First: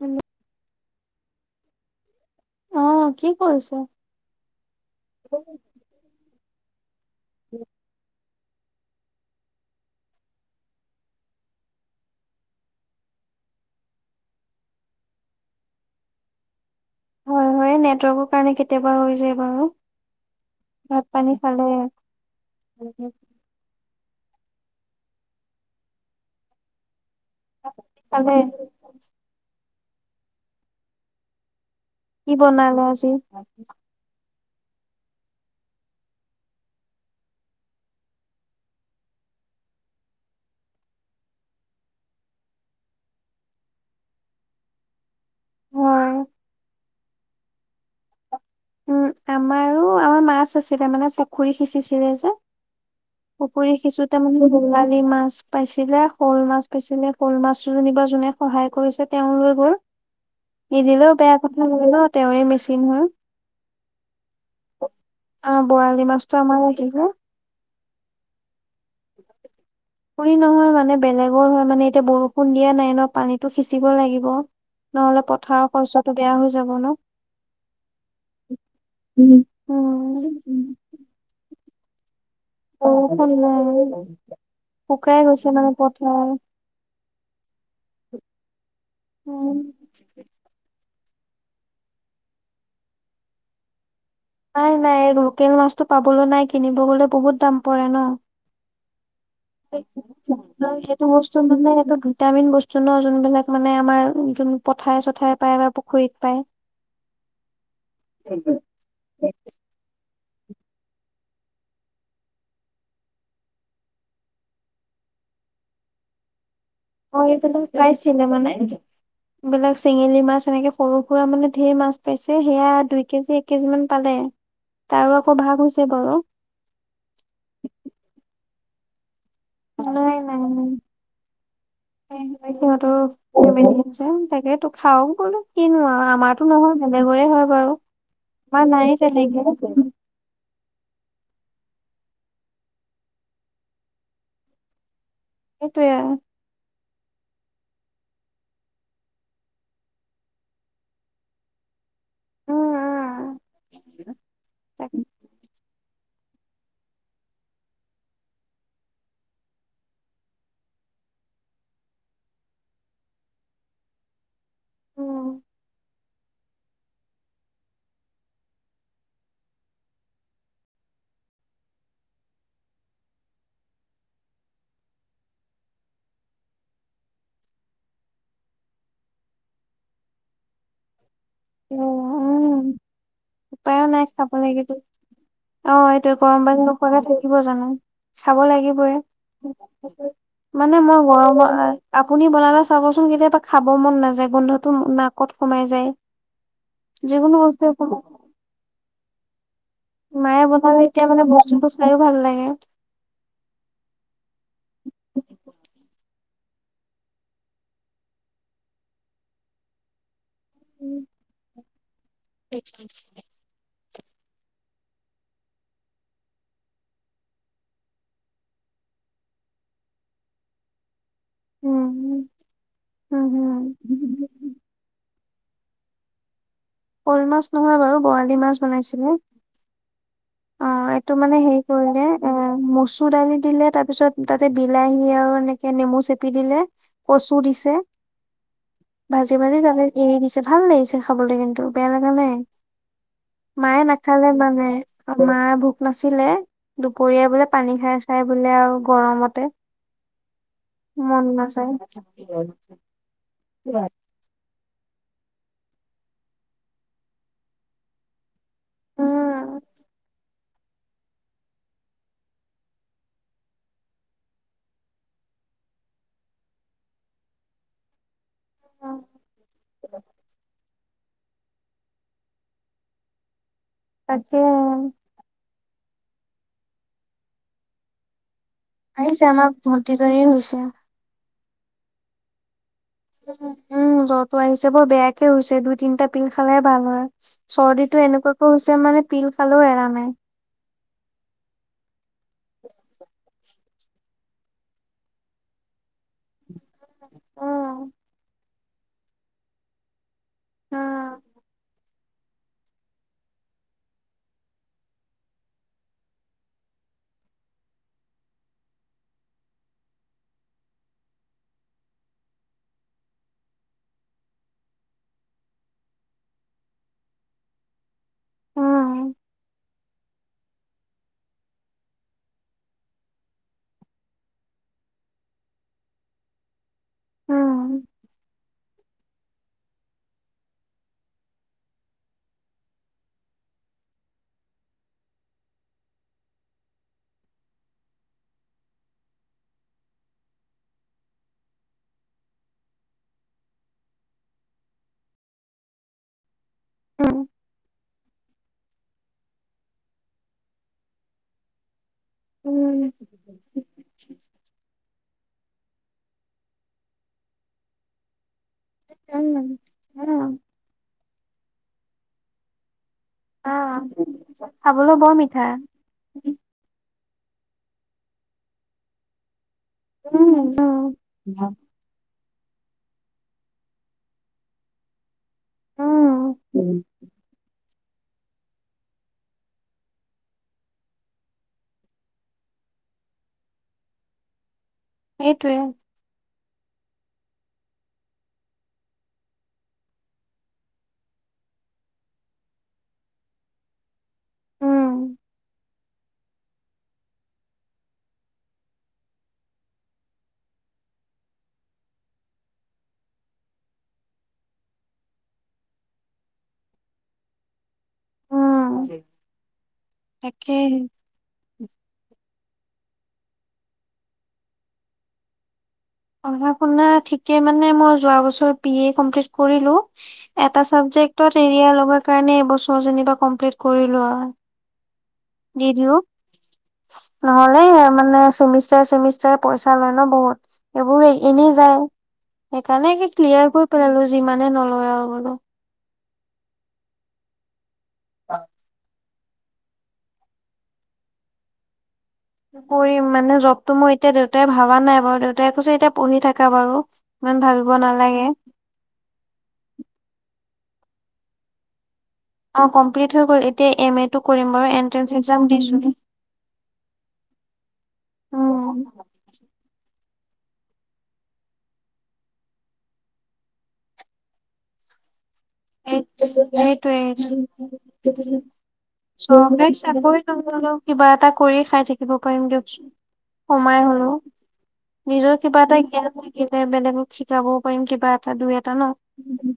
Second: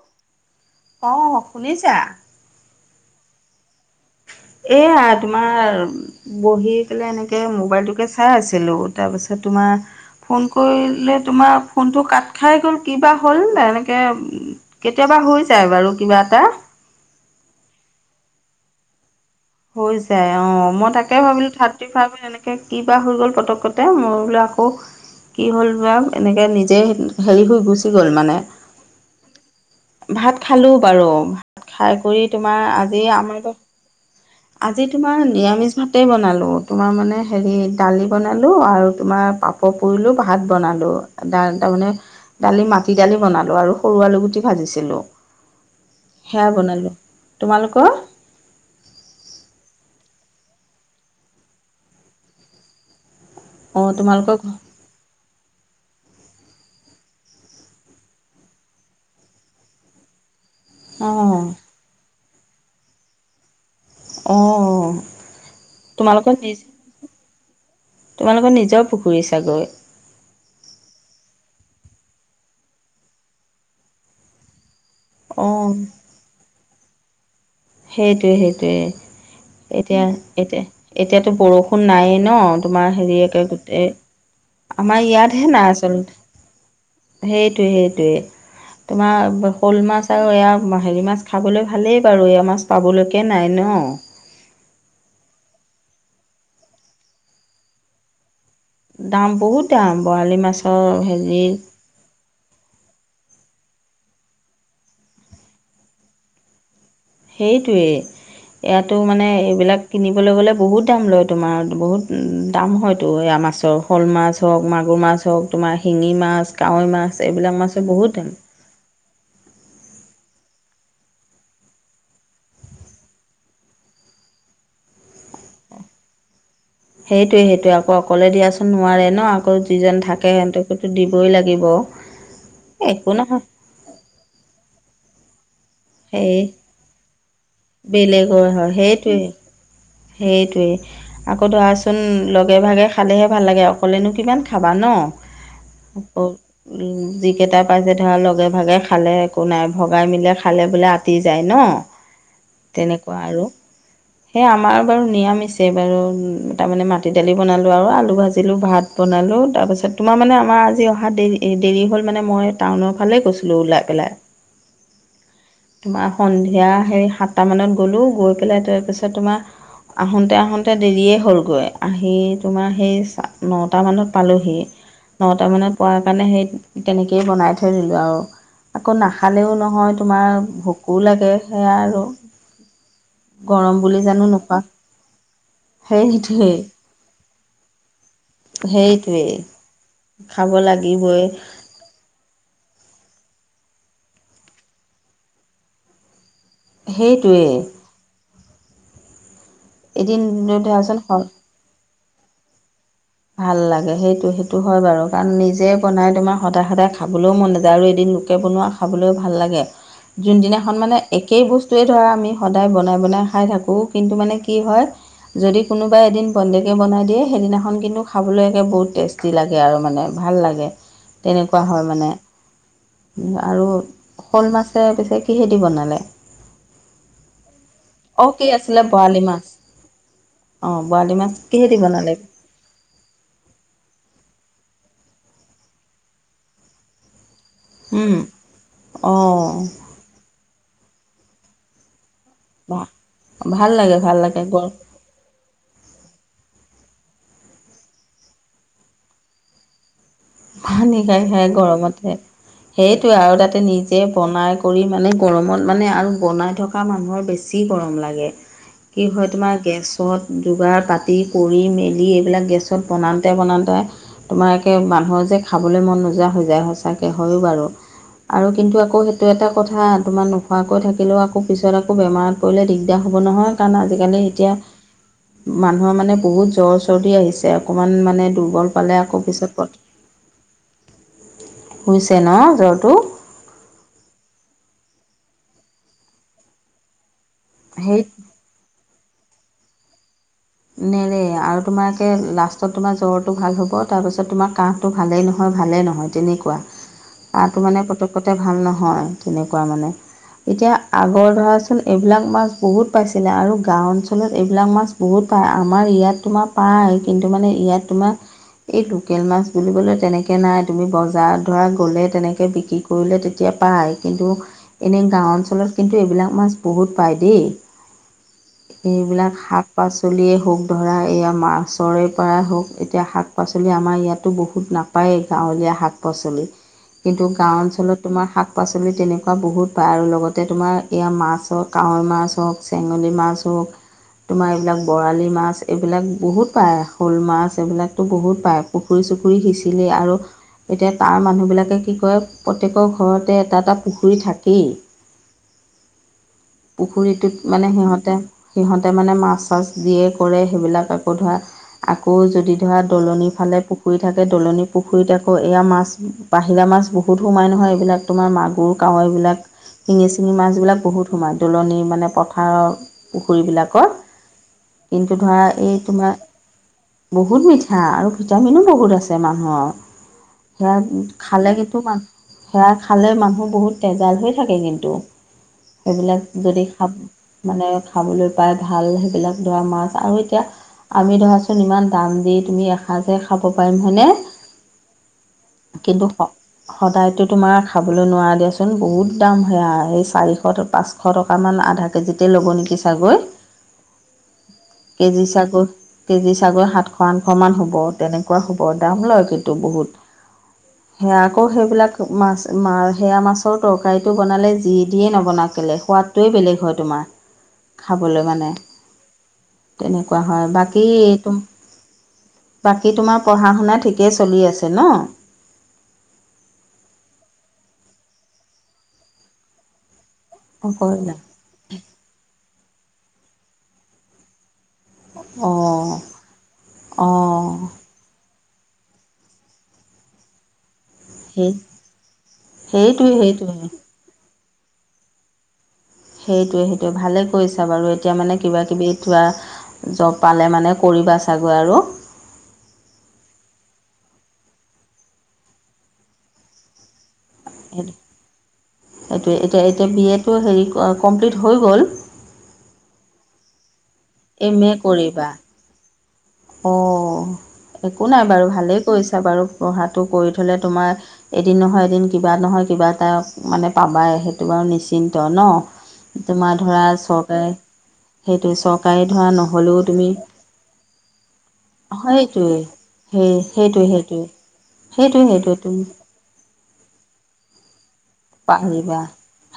Hello, hello অ শুনিছা? অ কি কৰিছে? এয়া তোমাৰ বহি পেলাই এনেকে মোবাইলটোকে চ চাই আছিলোঁ। তাৰপিছত তোমাৰ ফোন কৰিলে তোমাৰ ফোনটো কাট খাই গ'ল কিবা হ'ল এনেকৈ কেতিয়াবা হৈ যায় বাৰু কিবা এটা। হয়, হয় নেটৱৰ্কৰ কাৰণে কেতিয়াবা হৈ যায়। বাৰু। হৈ যায় অ, মই ভাত তাকে পানী ভাবিলো খালে? থাৰ্টি ফাইভত এনেকে কিবা হৈ গ'ল পতকক মই বোলে আকৌ কি হ'ল বো এনেকে নিজে হেৰি হৈ গুচি গ'ল মানে, খালে। ভাত খালোঁ বাৰু, ভাত কৰি কি তোমাৰ বনালে আজি আমা আজি তোমাৰ নিৰামিষ ভাতেই বনালোঁ তোমাৰ মানে হেৰি দালি বনালোঁ আৰু তোমাৰ পাপ পৰ, পৰিলোঁ ভাত বনালোঁ, দা তাৰমানে দালি, মাটি দালি বনালো আৰু সৰু আলু গুটি ভাজিছিলো। হয়। সেয়া বনালোঁ, তোমালোকৰ? উম, আমাৰো, আমাৰ মাছ আছিলে মানে পুখুৰী সিঁচিছিলে যে। পুখুৰী অঁ সিঁচোতে তোমালোকৰ মানে বৰালি মাছ পাইছিলে শ'ল মাছ পাইছিলে শ'ল মাছ যেনিবা যোনে সহায় কৰিছে তেওঁও লৈ গ'ল। নিদিলেও বেয়া অঁ কথা হ'ল ন তেৱেঁই মেচিন হ'ল। অঁ অ, বৰালি তোমালোকৰ মাছতটো নিজ আমাৰ ৰাখিলে। তোমালোকৰ নিজৰ পুখুৰী চাগৈ। খুৰি নহয় মানে বেলেগৰ হয় মানে এতিয়া বৰষুণ দিয়া নাই ন পানীতটো সিচিব লাগিব। নহলে পথাৰৰ অঁ শস্যটো বেয়া হৈ যাব ন। সেইটোৱে সেইটোৱে, উম, এতিয়া, এতিয়া, এতিয়াতো বৰষুণ নায়েই ন। তোমাৰ বৰষুণ হেৰিয়েকে গোটেই, নাই। আমাৰ শুকাই ইয়াতহে গৈছে মানে নাই আচলতে। পথাৰ সেইটোৱে, সেইটোৱে, তোমাৰ উম, শ'ল মাছ আৰু এয়া হেৰি মাছ খাবলৈ ভালেই বাৰু এয়া মাছ পাবলৈকে নাই ন। নাই, নাই লোকেল মাছতটো পাবলৈ নাই কিনিব গলে বহুত দাম পৰে ন। দাম বহুত দাম বৰালি মাছৰ [inaudible] হেৰি ভিটামিন বস্তু ন যোনবিলাক মানে আমাৰ যোন পথাৰে-চথাৰে পায় বা পুখুৰীত পায়। সেইটোৱেই, ইয়াত এইটো মানে এইবিলাক কিনিবলৈ গ'লে বহুত দাম লয় তোমাৰ বহুত দাম হয়তো এয়া মাছৰ। শ'ল মাছ হওক, মাগুৰ মাছ হওক, তোমাৰ শিঙি মাছ, কাৱৈ মাছ অ', এইবিলাক মাছেই বহুত দাম। [inaudible] বিলাক চেঙেলী মাছ এনেকে সৰু-সুৰা মানে ঢেৰ মাছ পাইছে সেয়া দুই কেজি এক কেজি মান পালে। তাৰো আকৌ ভাগ হৈছে বাৰু। সেইটোৱে, সেইটোৱে আকৌ অকলে দিয়াচোন নোৱাৰে ন। আকৌ যি জন নাই থাকে নাই সিহঁতকতো দিবই লাগিব। একো নহয় [unintelligible] তাকে, তোক খাও গলো কিনো আৰু সেই আমাৰতো নহয় বেলেগৰে হয় বাৰু, বেলেগৰ আমাৰ হয় নাই তেনেকে। [inaudible] সেইটোৱে। আকৌ ধৰাচোন লগে-ভাগে খালেহে ভাল লাগে অকলেনো কিমান খাবা ন। সেইটোৱে আৰু [inaudible] উম, যিকেইটা পাইছে ধৰা লগে-ভাগে খালে একো নাই ভগাই মিলে খালে বোলে আ [unintelligible] যায় ন, উম তেনেকুৱা উম আৰু। [inaudible] সেইয়া আমাৰ তাকে বাৰু নিৰামিছে বাৰু তাৰমানে মাটি দালি বনালোঁ আৰু আলু ভাজিলোঁ, ভাত বনালোঁ তাৰপিছত তোমাৰ মানে আমাৰ আজি অহা দেৰি এই দেৰি হ'ল মানে মই টাউনৰ ফালে গৈছিলোঁ ওলাই পেলাই। তোমাৰ সন্ধিয়া হেৰি সাতটামানত গ'লোঁ গৈ পেলাই তাৰপিছত তোমাৰ আহোঁতে-আহোঁতে দেৰিয়ে হ'লগৈ, আহি তোমাৰ সেই চা নটামানত পালোঁহি। নটা মানত পোৱাৰ কাৰণে সেই তেনেকেই বনাই থৈ দিলো আৰু। আকৌ নাখালেও নহয় তোমাৰ ভোকো লাগে। সেয়া আৰু, উম গৰম উপায়ো বুলি নাই জানো চাব নোখোৱা লাগিব, অ' এইটোয়ে গৰম সেইটোৱেই পানী নোখোৱাকে থাকিব জানো। খাব লাগিবই, সেইটোৱেই খাব মানে মই লাগিবই গৰমৰ আপুনি বনালে চাবচোন কেতিয়াবা খাব মন নাযায় গোন্ধটো নাকত সোমাই যায়। যিকোনো সেইটোৱেই বস্তু এদিন মায়ে বনালে এতিয়া মানে ধৰাচোন বস্তুটো চাইও ভাল লাগে। ভাল লাগে সেইটো সেইটো হয় বাৰু কাৰণ নিজে বনাই তোমাৰ সদায় সদায় খাবলৈও মন নাযায়, আৰু এদিন লোকে বনোৱা‌ খাবলৈও ভাল লাগে। যোনদিনাখন মানে একেই বস্তুৱেই ধৰা আমি সদায় বনাই বনাই খাই থাকোঁ কিন্তু মানে কি হয়, যদি কোনোবাই এদিন বন্দেকে বনাই দিয়ে সেইদিনাখন কিন্তু খাবলৈ বহুত টেষ্টি লাগে আৰু মানে ভাল লাগে। তেনেকুৱা হয় উম মানে, উম হম আৰু শ'ল মাছে বেছ কিহেদি বনালে? ক'ল মাছ নহয় বাৰু অ' বৰালি কি মাছ আছিলে বনাইছিলে। বৰালি মাছ অ' বৰালি এইটো মাছ মানে হেৰি কিহেদি কৰিলে বনালে মচুৰ দালি দিলে তাৰপিছত তাতে বিলাহী আৰু এনেকে নেমু চেপি দিলে। কচু দিছে, উম, ভাজি ভাজি অ' জালে এৰি দিছে, ভাল লাগিছে খাবলৈ কিন্তু বেয়া লগা নাই। ভাল মায়ে লাগে ভাল নাখালে লাগে মানে। গৰম আমাৰ ভোক নাছিলে, দুপৰীয়া বোলে পানী খাই খাই বোলে আৰু গৰমতে ভানী খাই মন খাই নাযায় গৰমতে, সেইটোৱে আৰু তাতে নিজে বনাই কৰি মানে গৰমত মানে আৰু বনাই থকা মানুহৰ বেছি গৰম লাগে। কি হয় তোমাৰ উম গেছত যোগাৰ পাতি কৰি মেলি এইবিলাক গেছত বনাওঁতে বনাওঁতে তোমাকে মানুহৰ যে খাবলৈ মন নোযোৱা হৈ যায় সঁচাকে, হয়ো বাৰু। আৰু কিন্তু আকৌ সেইটো এটা কথা তোমাৰ নোখোৱাকৈ থাকিলেও আকৌ পিছত আকৌ বেমাৰত পৰিলে দিগদাৰ হ'ব নহয় কাৰণ আজিকালি তাকে এতিয়া মানুহৰ মানে বহুত জ্বৰ চৰ্দি আহিছে অকমান মানে দুৰ্বল পালে আকৌ আহিছে, আমাক পিছত ভৰ্তি কৰি হৈছে। ুছে ন জ্বৰটো। উম, জ্বৰটো আহিছে বৰ বেয়াকে হৈছে দুই তিনটা পিল খালে ভাল হয়। চৰ্দি টো সেই এনেকুৱাকো হৈছে মানে পিল খালেও এৰা নাই। নেৰে, আৰু তোমাকে লাষ্টত তোমাৰ জ্বৰটো ভাল হ'ব। তাৰপাছত তোমাৰ কাহটো ভালেই নহয়, ভালেই নহয়। তেনেকুৱা, তটো মানে উম পতকতে ভাল নহয় তেনেকুৱা মানে। এতিয়া উম আগৰ ধৰাচোন এইবিলাক মাছ বহুত পাইছিলে আৰু গাঁও অঞ্চলত এইবিলাক মাছ বহুত পায় আমাৰ ইয়াত তোমাৰ পায় কিন্তু মানে ইয়াত তোমাৰ এই লোকেল মাছ বুলিবলৈ তেনেকৈ নাই তুমি বজাৰত ধৰা গ'লে তেনেকৈ বিক্ৰী কৰিলে তেতিয়া পায় কিন্তু এনেই গাঁও অঞ্চলত কিন্তু এইবিলাক মাছ বহুত পায় দেই। উম এইবিলাক শাক পাচ পাচলিয়েই হওক ধৰা এয়া মাছৰে পৰাই হওক এতিয়া শাক পাচলি আমাৰ ইয়াতো বহুত নাপ পায়, গাঁৱলীয়া শাক পাচলি কিন্তু গাঁও উম অঞ্চলত তোমাৰ শাক পাচলি তেনেকুৱা বহুত আৰু লগতে তোমাৰ এয়া মাছ হওক কাৱৈ মাছ হওক চেঙনী মাছ হওক। তোমাৰ এইবিলাক বৰালি মাছ এইবিলাক বহুত পায় শ'ল মাছ এইবিলাকতো বহুত পায়। পুখুৰী চুখুৰী সিঁচিলে আৰু এতিয়া তাৰ মানুহবিলাকে কি কয় প্ৰত্যেকৰ ঘৰতে এটা এটা পুখুৰী থাকেই। উম পুখুৰীটোত মানে সিহঁতে, সিহঁতে মানে মাছ মাছ যিয়ে কৰে সেইবিলাক আকৌ ধৰা আকৌ যদি ধৰা উম দলনিৰ ফালে পুখুৰী থাকে দলনি পুখ পুখুৰীত আকৌ এয়া মাছ বাহিৰা মাছ বহুত সোমাই নহয়, এইবিলাক তোমাৰ মাগুৰ। কায়ৈ এইবিলাক উম শিঙি উম, চিঙি মাছবিলাক বহুত সোমায় দলনি মানে পথাৰৰ। পুখুৰীবিলাকৰ অ'। কিন্তু ধৰা এই তোমাৰ বহুত মিঠা আৰু ভিটামিনো বহুত আছে মানুহৰ। উম উম সেয়া খালে কিন্তু মান সেয়া খালে মানুহ বহুত তেজাল হৈ থাকে কিন্তু। উম সেইবিলাক যদি খাব মানে খাবলৈ পায় ভাল সেইবিলাক ধৰা মাছ আৰু এতিয়া। আমি ধৰাচোন ইমান দাম দি তুমি এসাঁজে খাব পাৰিম হয়নে। সেইটোৱে। কিন্তু স সদায়তো তোমাৰ খাবলৈ নোৱাৰা দিয়াচোন বহুত দাম সেয়া সেই চাৰিশ টকা পাঁচশ। শ টকামান আধা কেজিতে ল'ব নেকি চাগৈ। উম কেজি চাগৈ কেজি ছাগৈ সাতশ, আঠশ মান হ'ব তেনেকুৱা হ'ব দাম লয় কিন্তু বহুত। [inaudible] সেয়া আকৌ সেইবিলাক মাছ মা সেয়া মাছৰ তৰকাৰীটো বনালে যি দিয়ে নবনা কেলে সোৱাদ। টোৱেই বেলেগ হয় তোমাৰ খাবলৈ মানে। উম। তেনেকুৱা হয় তাকেই বাকী এইটো। বাকী তোমাৰ পঢ়া শুনা ঠিকেই চলি আছে ন? পঢ়া শুনা ঠিকে মানে মই যোৱা বছৰ বি এ কমপ্লিট কৰিলো। এটা চাবজেক্টত এৰিয়াৰ লগাৰ কাৰণে এবছৰ যেনিবা কমপ্লিট কৰিলো আৰু। দি অ' দিওঁ অ' নহলে। মানে চেমিষ্টাৰে, চেমিষ্টাৰে পইচা লয় ন বহুত। এইবোৰ এনেই সেই যায় সেইকাৰণে সেইটোৱে ক্লিয়াৰ সেইটোৱে কৰি পেলালো যিমানে নলয় আৰু বোলো। সেইটোৱে, সেইটোৱে ভালেই কৰিছা বাৰু এতিয়া মানে কিবা কিবি কিবা জব পালে মানে কৰিবা চাগৈ আৰু। কৰিম মানে জবটো মই এতিয়া দেউতাই ভাবা নাই বাৰু দেউতাই কৈছে এতিয়া পঢ়ি থাকা বাৰু। ইমান ভাবিব নালাগে। সেইটো এতিয়া এতিয়া বি এটো হেৰি কমপ্লিট হৈ গ'ল? অ', কমপ্লিট হৈ গ'ল এতিয়া এম এটো কৰিম এম বাৰু এন্ট্ৰেন্ঞ্চ একজাম দিছো। অ', একো নাই বাৰু উম ভালেই কৰিছা বাৰু পঢ়াটো কৰি থ'লে তোমাৰ এদিন নহয় এদিন কিবা নহয় কিবা এটা মানে পাবাই সেইটো বাৰু নিশ্চিন্ত ন। তোমাৰ ধৰা সেইটোৱে চৰকাৰে সেইটো চৰকাৰী ধৰা নহ'লেও তুমি। ৰিলেও কিবা এটা কৰি। খাই থাকিব পাৰিম সেইটোৱে দিয়কচোন সেই সোমাই সেইটোৱে হলেও সেইটোৱে সেইটোৱে নিজৰ সেইটোৱে কিবা এটা তুমি জ্ঞান। লে বেলেগক শিকাবও পাৰিম কিবা। এটা দুই এটা পাৰিবা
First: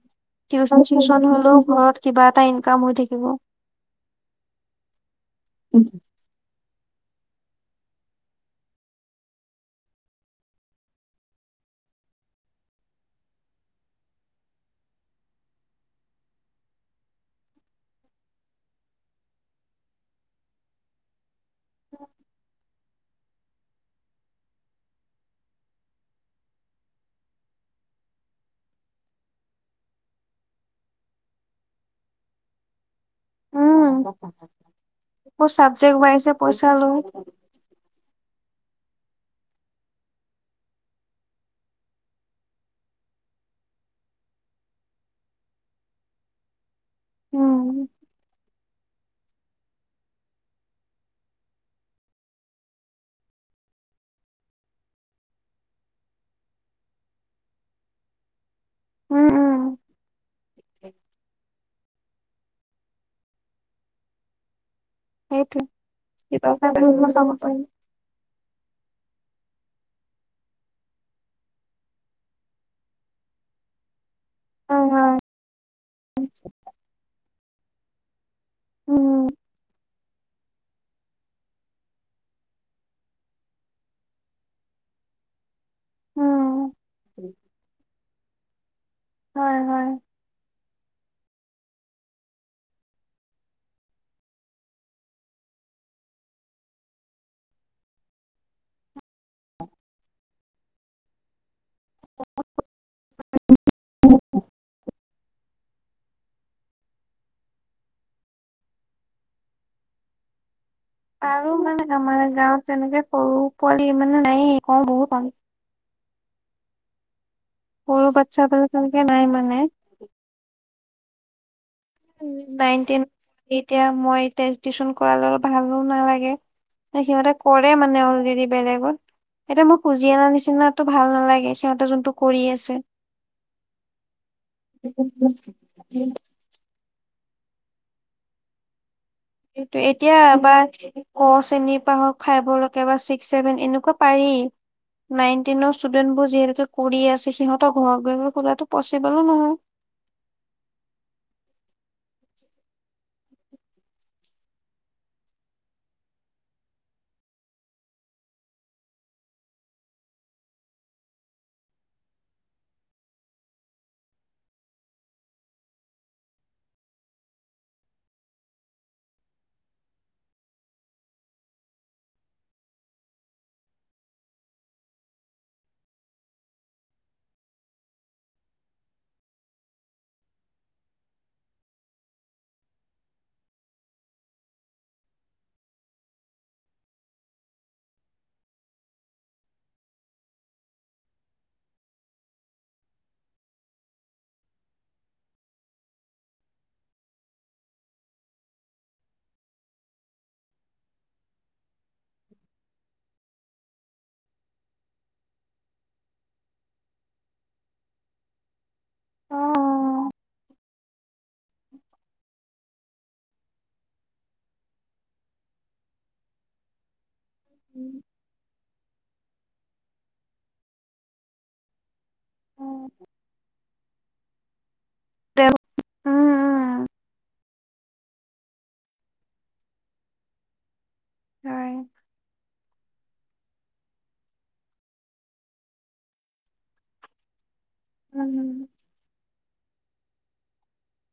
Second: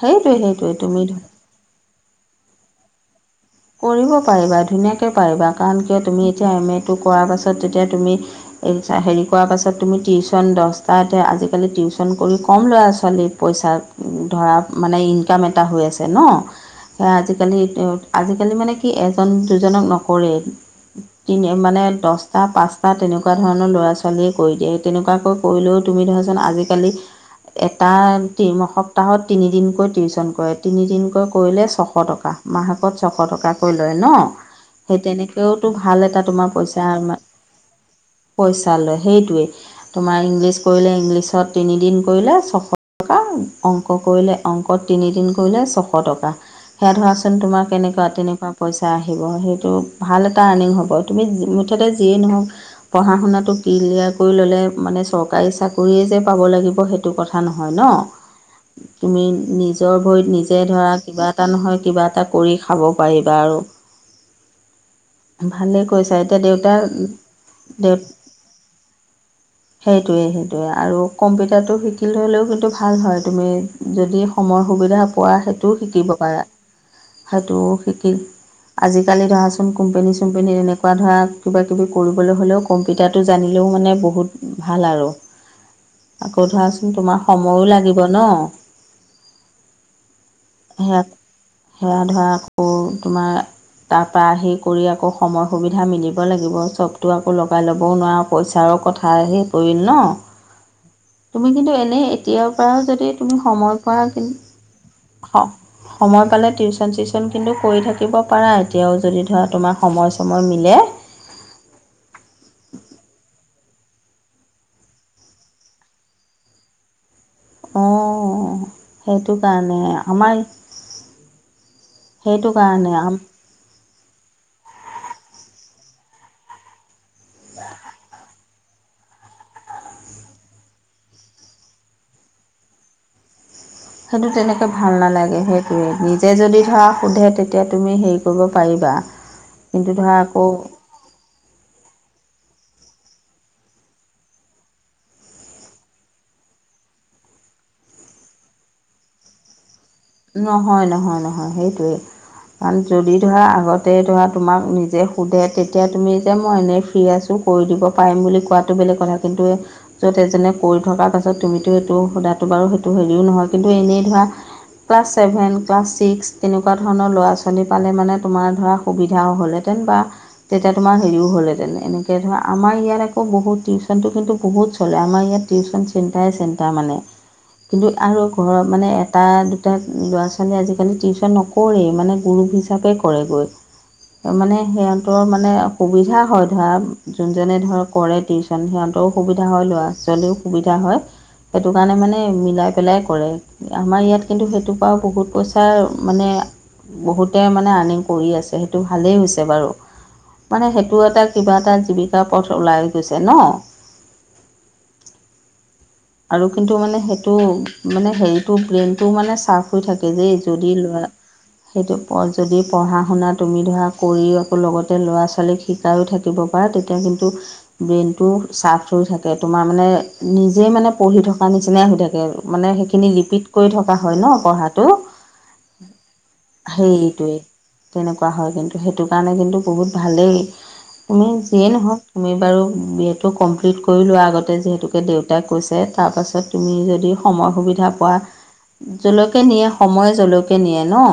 সেইটোৱে, সেইটো টিউচন ন হলেও ঘৰত কিবা এটা ইনকাম হৈ থাকিব। কৰিব পাৰিবা ধুনীয়াকৈ পাৰিবা কাৰণ কিয় তুমি এতিয়া এম এটো কৰাৰ পাছত তেতিয়া তুমি এই হেৰি কৰাৰ পাছত তুমি টিউশচন দছটাতে আজিকালি টিউচন কৰি ক'ম ল'ৰা ছোৱালী। পইচা ধৰা মানে ইনকাম এটা হৈ আছে ন সেয়া আজিকালি। আজিকালি মানে কি এজন দুজনক নকৰে তিনি মানে দহটা, পাঁচ বা তেনেকুৱা ধৰণৰ ল'ৰা ছোৱালীয়ে কৰি দিয়ে, তেনেকুৱাকৈ কৰিলেও তুমি ধৰাচোন আজিকালি এটা সপ্তাহত তিনিদিনকৈ টিউচন কৰে তিনিদিনকৈ কৰিলে ছশ টকা। টা মাহেকত ছশ টকা। কৈ লয় উম ন সেই আকৌ তেনেকেও টো চাবজেক্ট ভাল এটা ৱাইজে তোমাৰ পইচা। লয় পইচা লয় সেইটোৱেই তোমাৰ ইংলিছ কৰিলে ইংলিছত তিনিদিন কৰিলে ছশ টকা। অংক কৰিলে অংকত তিনিদিন কৰিলে ছশ টকা সেয়া ধৰাচোন তোমাক উম কেনেকুৱা তেনেকুৱা পইচা আহিব সেইটো ভাল এটা আৰ্নিং হ'ব তুমি মুঠতে যিয়েই নহওক। পঢ়া শুনাটো ক্লিয়াৰ কৰি ল'লে মানে চৰকাৰী চাকৰিয়ে যে পাব লাগিব সেইটো কথা নহয় ন। তুমি উম উম নিজৰ ভৰিত নিজে ধৰা কিবা এটা নহয় কিবা এটা কৰি খাব পাৰিবা আৰু। সেইটোৱে ভালেই কৈছা এতিয়া কিবা এটা কৰিব চাব পাৰিম দেউতা-দেউ সেইটোৱে-সেইটোৱে, আৰু কম্পিউটাৰটো শিকি থ'লেও কিন্তু ভাল হয়। তুমি যদি সময় হয় সুবিধা হয় পোৱা, সেইটোও শিকিব পাৰে। [unintelligible] টো শিকি, আজি উম কালি ধৰাচোন কোম্পেনি ছো কোম্পেনীত এনেকুৱা ধৰা, কিবা, কিবি কৰিবলৈ হ'লেও কম্পিউটাৰটো জানিলেও মানে বহুত ভাল আৰু। উম আকৌ ধৰাচোন তোমাৰ সময়ো লাগিব ন। হয়, হয়। হে সেৱা ধৱা আকৌ তোমাৰ তাৰপৰা আহি কৰি আকৌ সময় সুবিধা মিলিব লাগিব, চবটো আকৌ লগাই ল'বও নোৱাৰ পইচাৰো কথা আহি পৰিল ন। তুমি কিন্তু এল নে, তেতিয়াৰ পৰাও যদি তুমি সময় পোৱা কিন, অ, সময় পালে টিউচন-চিউচন কিন্তু কৰি থাকিব পাৰা এতিয়াও যদি ধৰা তোমাক সময়-চময় মিলে। পাৰো মানে আমাৰ গাঁৱত তেনেকে সৰু পোৱালি মানে নায়ে কম বহুত কম। অ, সৰু বাচ্ছা বিলাক তেনেকে নাই সেইটো মানে কাৰণে, আমাৰ সেইটো কাৰণে নাইনটেন, আম এতিয়া মই এতিয়া টিউচন কৰা লৰা ভালো নালাগে। এ, সিহঁতে কৰে মানে অলৰেডি। বেলেগত, এতিয়া মোক খুজি অনা নিচিনাটো ভাল নালাগে সিহঁতে যোনটো কৰি আছে। সেইটো তেনেকে ভাল নালাগে সেইটোৱে। নিজে যদি ধৰা সোধে তেত তিয়া তুমি হেৰি কৰিব পাৰিবা। কিন্তু এতিয়া ধৰা আকৌ এবাৰ ক, চেনীৰ পৰা হক, ফাইভলেকে বা ছিক্স ছেভেন এনেকুৱা পাৰি। নাইন টেনৰ ষ্টুডেন্ট বোৰ যিহেতু কৰি আছে সিহঁতৰ ঘৰ গৈ মই খুজাটো পচিবলো নহয়। নহয়-নহয়-নহয়, সেইটোৱে। কাৰণ যদি ধৰা আগতে ধৰা তোমাক নিজে সোধে, তেতিয়া তুমি যে মই এনেই ফ্ৰী আছোঁ। কৰি দিব পাৰিম বুলি কোৱাটো বেলেগ কথা, কিন্তু এ য'ত এজনে কৰি থকাৰ পাছত তুমিতো এইটো সোধাটো বাৰু সেইটো হেৰিও নহয়, কিন্তু এনেই ধৰা ক্লাছ ছেভেন, ক্লাছ ছিক্স তেনেকুৱা ধৰণৰ ল'ৰা-ছোৱালী পালে মানে তোমাৰ ধৰা সুবিধাও হ'লহেঁতেন বা তেতিয়া তোমাৰ হেৰিও হ'ল হেতেনে এনেকে ধৰা আমাৰ ইয়াত আকৌ বহুত টিউচনটো কিন্তু বহুত চলে, আমাৰ ইয়াত টিউচন চিন্তাই চিন্তা মানে, কিন্তু আৰু ঘৰত মানে এটা, দু তাত, ল'ৰা-ছোৱালীয়ে আজিকালি টিউচন নকৰেই মানে গুৰুপ হিচাপে কৰে গৈ। মানে সিহঁতৰ মানে সুবিধা হয়, ধৰা যোনজনে ধৰ কৰেটি কণ সিহঁতৰো সুবিধা হয়, ল'ৰা-ছোৱালীও সুবিধা হয়। সেইটো কাৰণে মানে মিলাই পেলাই কৰে। আমাৰ ইয়াত কিন্তু সেইটোৰ পৰাও বহুত পইচাৰ মানে বহুতে মানে আৰ্নিং কৰি আছে, সেইটো ভালেই হৈছে বাৰু। মানে সেইটো এটা কিবা এটা জীৱিকাৰ পথ ওলাই গৈছে ন। আৰু কিন্তু মানে সেইটো মানে হেৰিটো ব্ৰেইনটো মানে চাৰ্প হৈ থাকে, যে যদি ল'ৰা সেইটো প-যদি পঢ়া শুনা তুমি ধৰা কৰিও আকৌ লগতে ল'ৰা-ছোৱালীক শিকায়ো থাক থাকিব পাৰে তেতিয়া কিন্তু ব্ৰেইনটো চাৰ্ফট হৈ থাকে, তোমাৰ মানে নিজেই মানে পঢ়ি থকা নিচিনাই হৈ থাকে, মানে অ'। সেইখিনি ৰিপিট কৰি থকা হয় ন পঢ়াটো। তে সেইটোৱেই। তেনেকুৱা হয় কিন্তু, সেইটো কাৰণে কিন্তু বহুত ভালেই। তুমি যিয়েই নহওক তুমি বাৰু বি এ টো কমপ্লিট কৰি লোৱা আগতে, যিহেতুকে দেউতাই কৈছে। তাৰপাছত তুমি যদি সময় সুবিধা পোৱা যলৈকে নিয়ে সময়ে জলৈকে নিয়ে ন।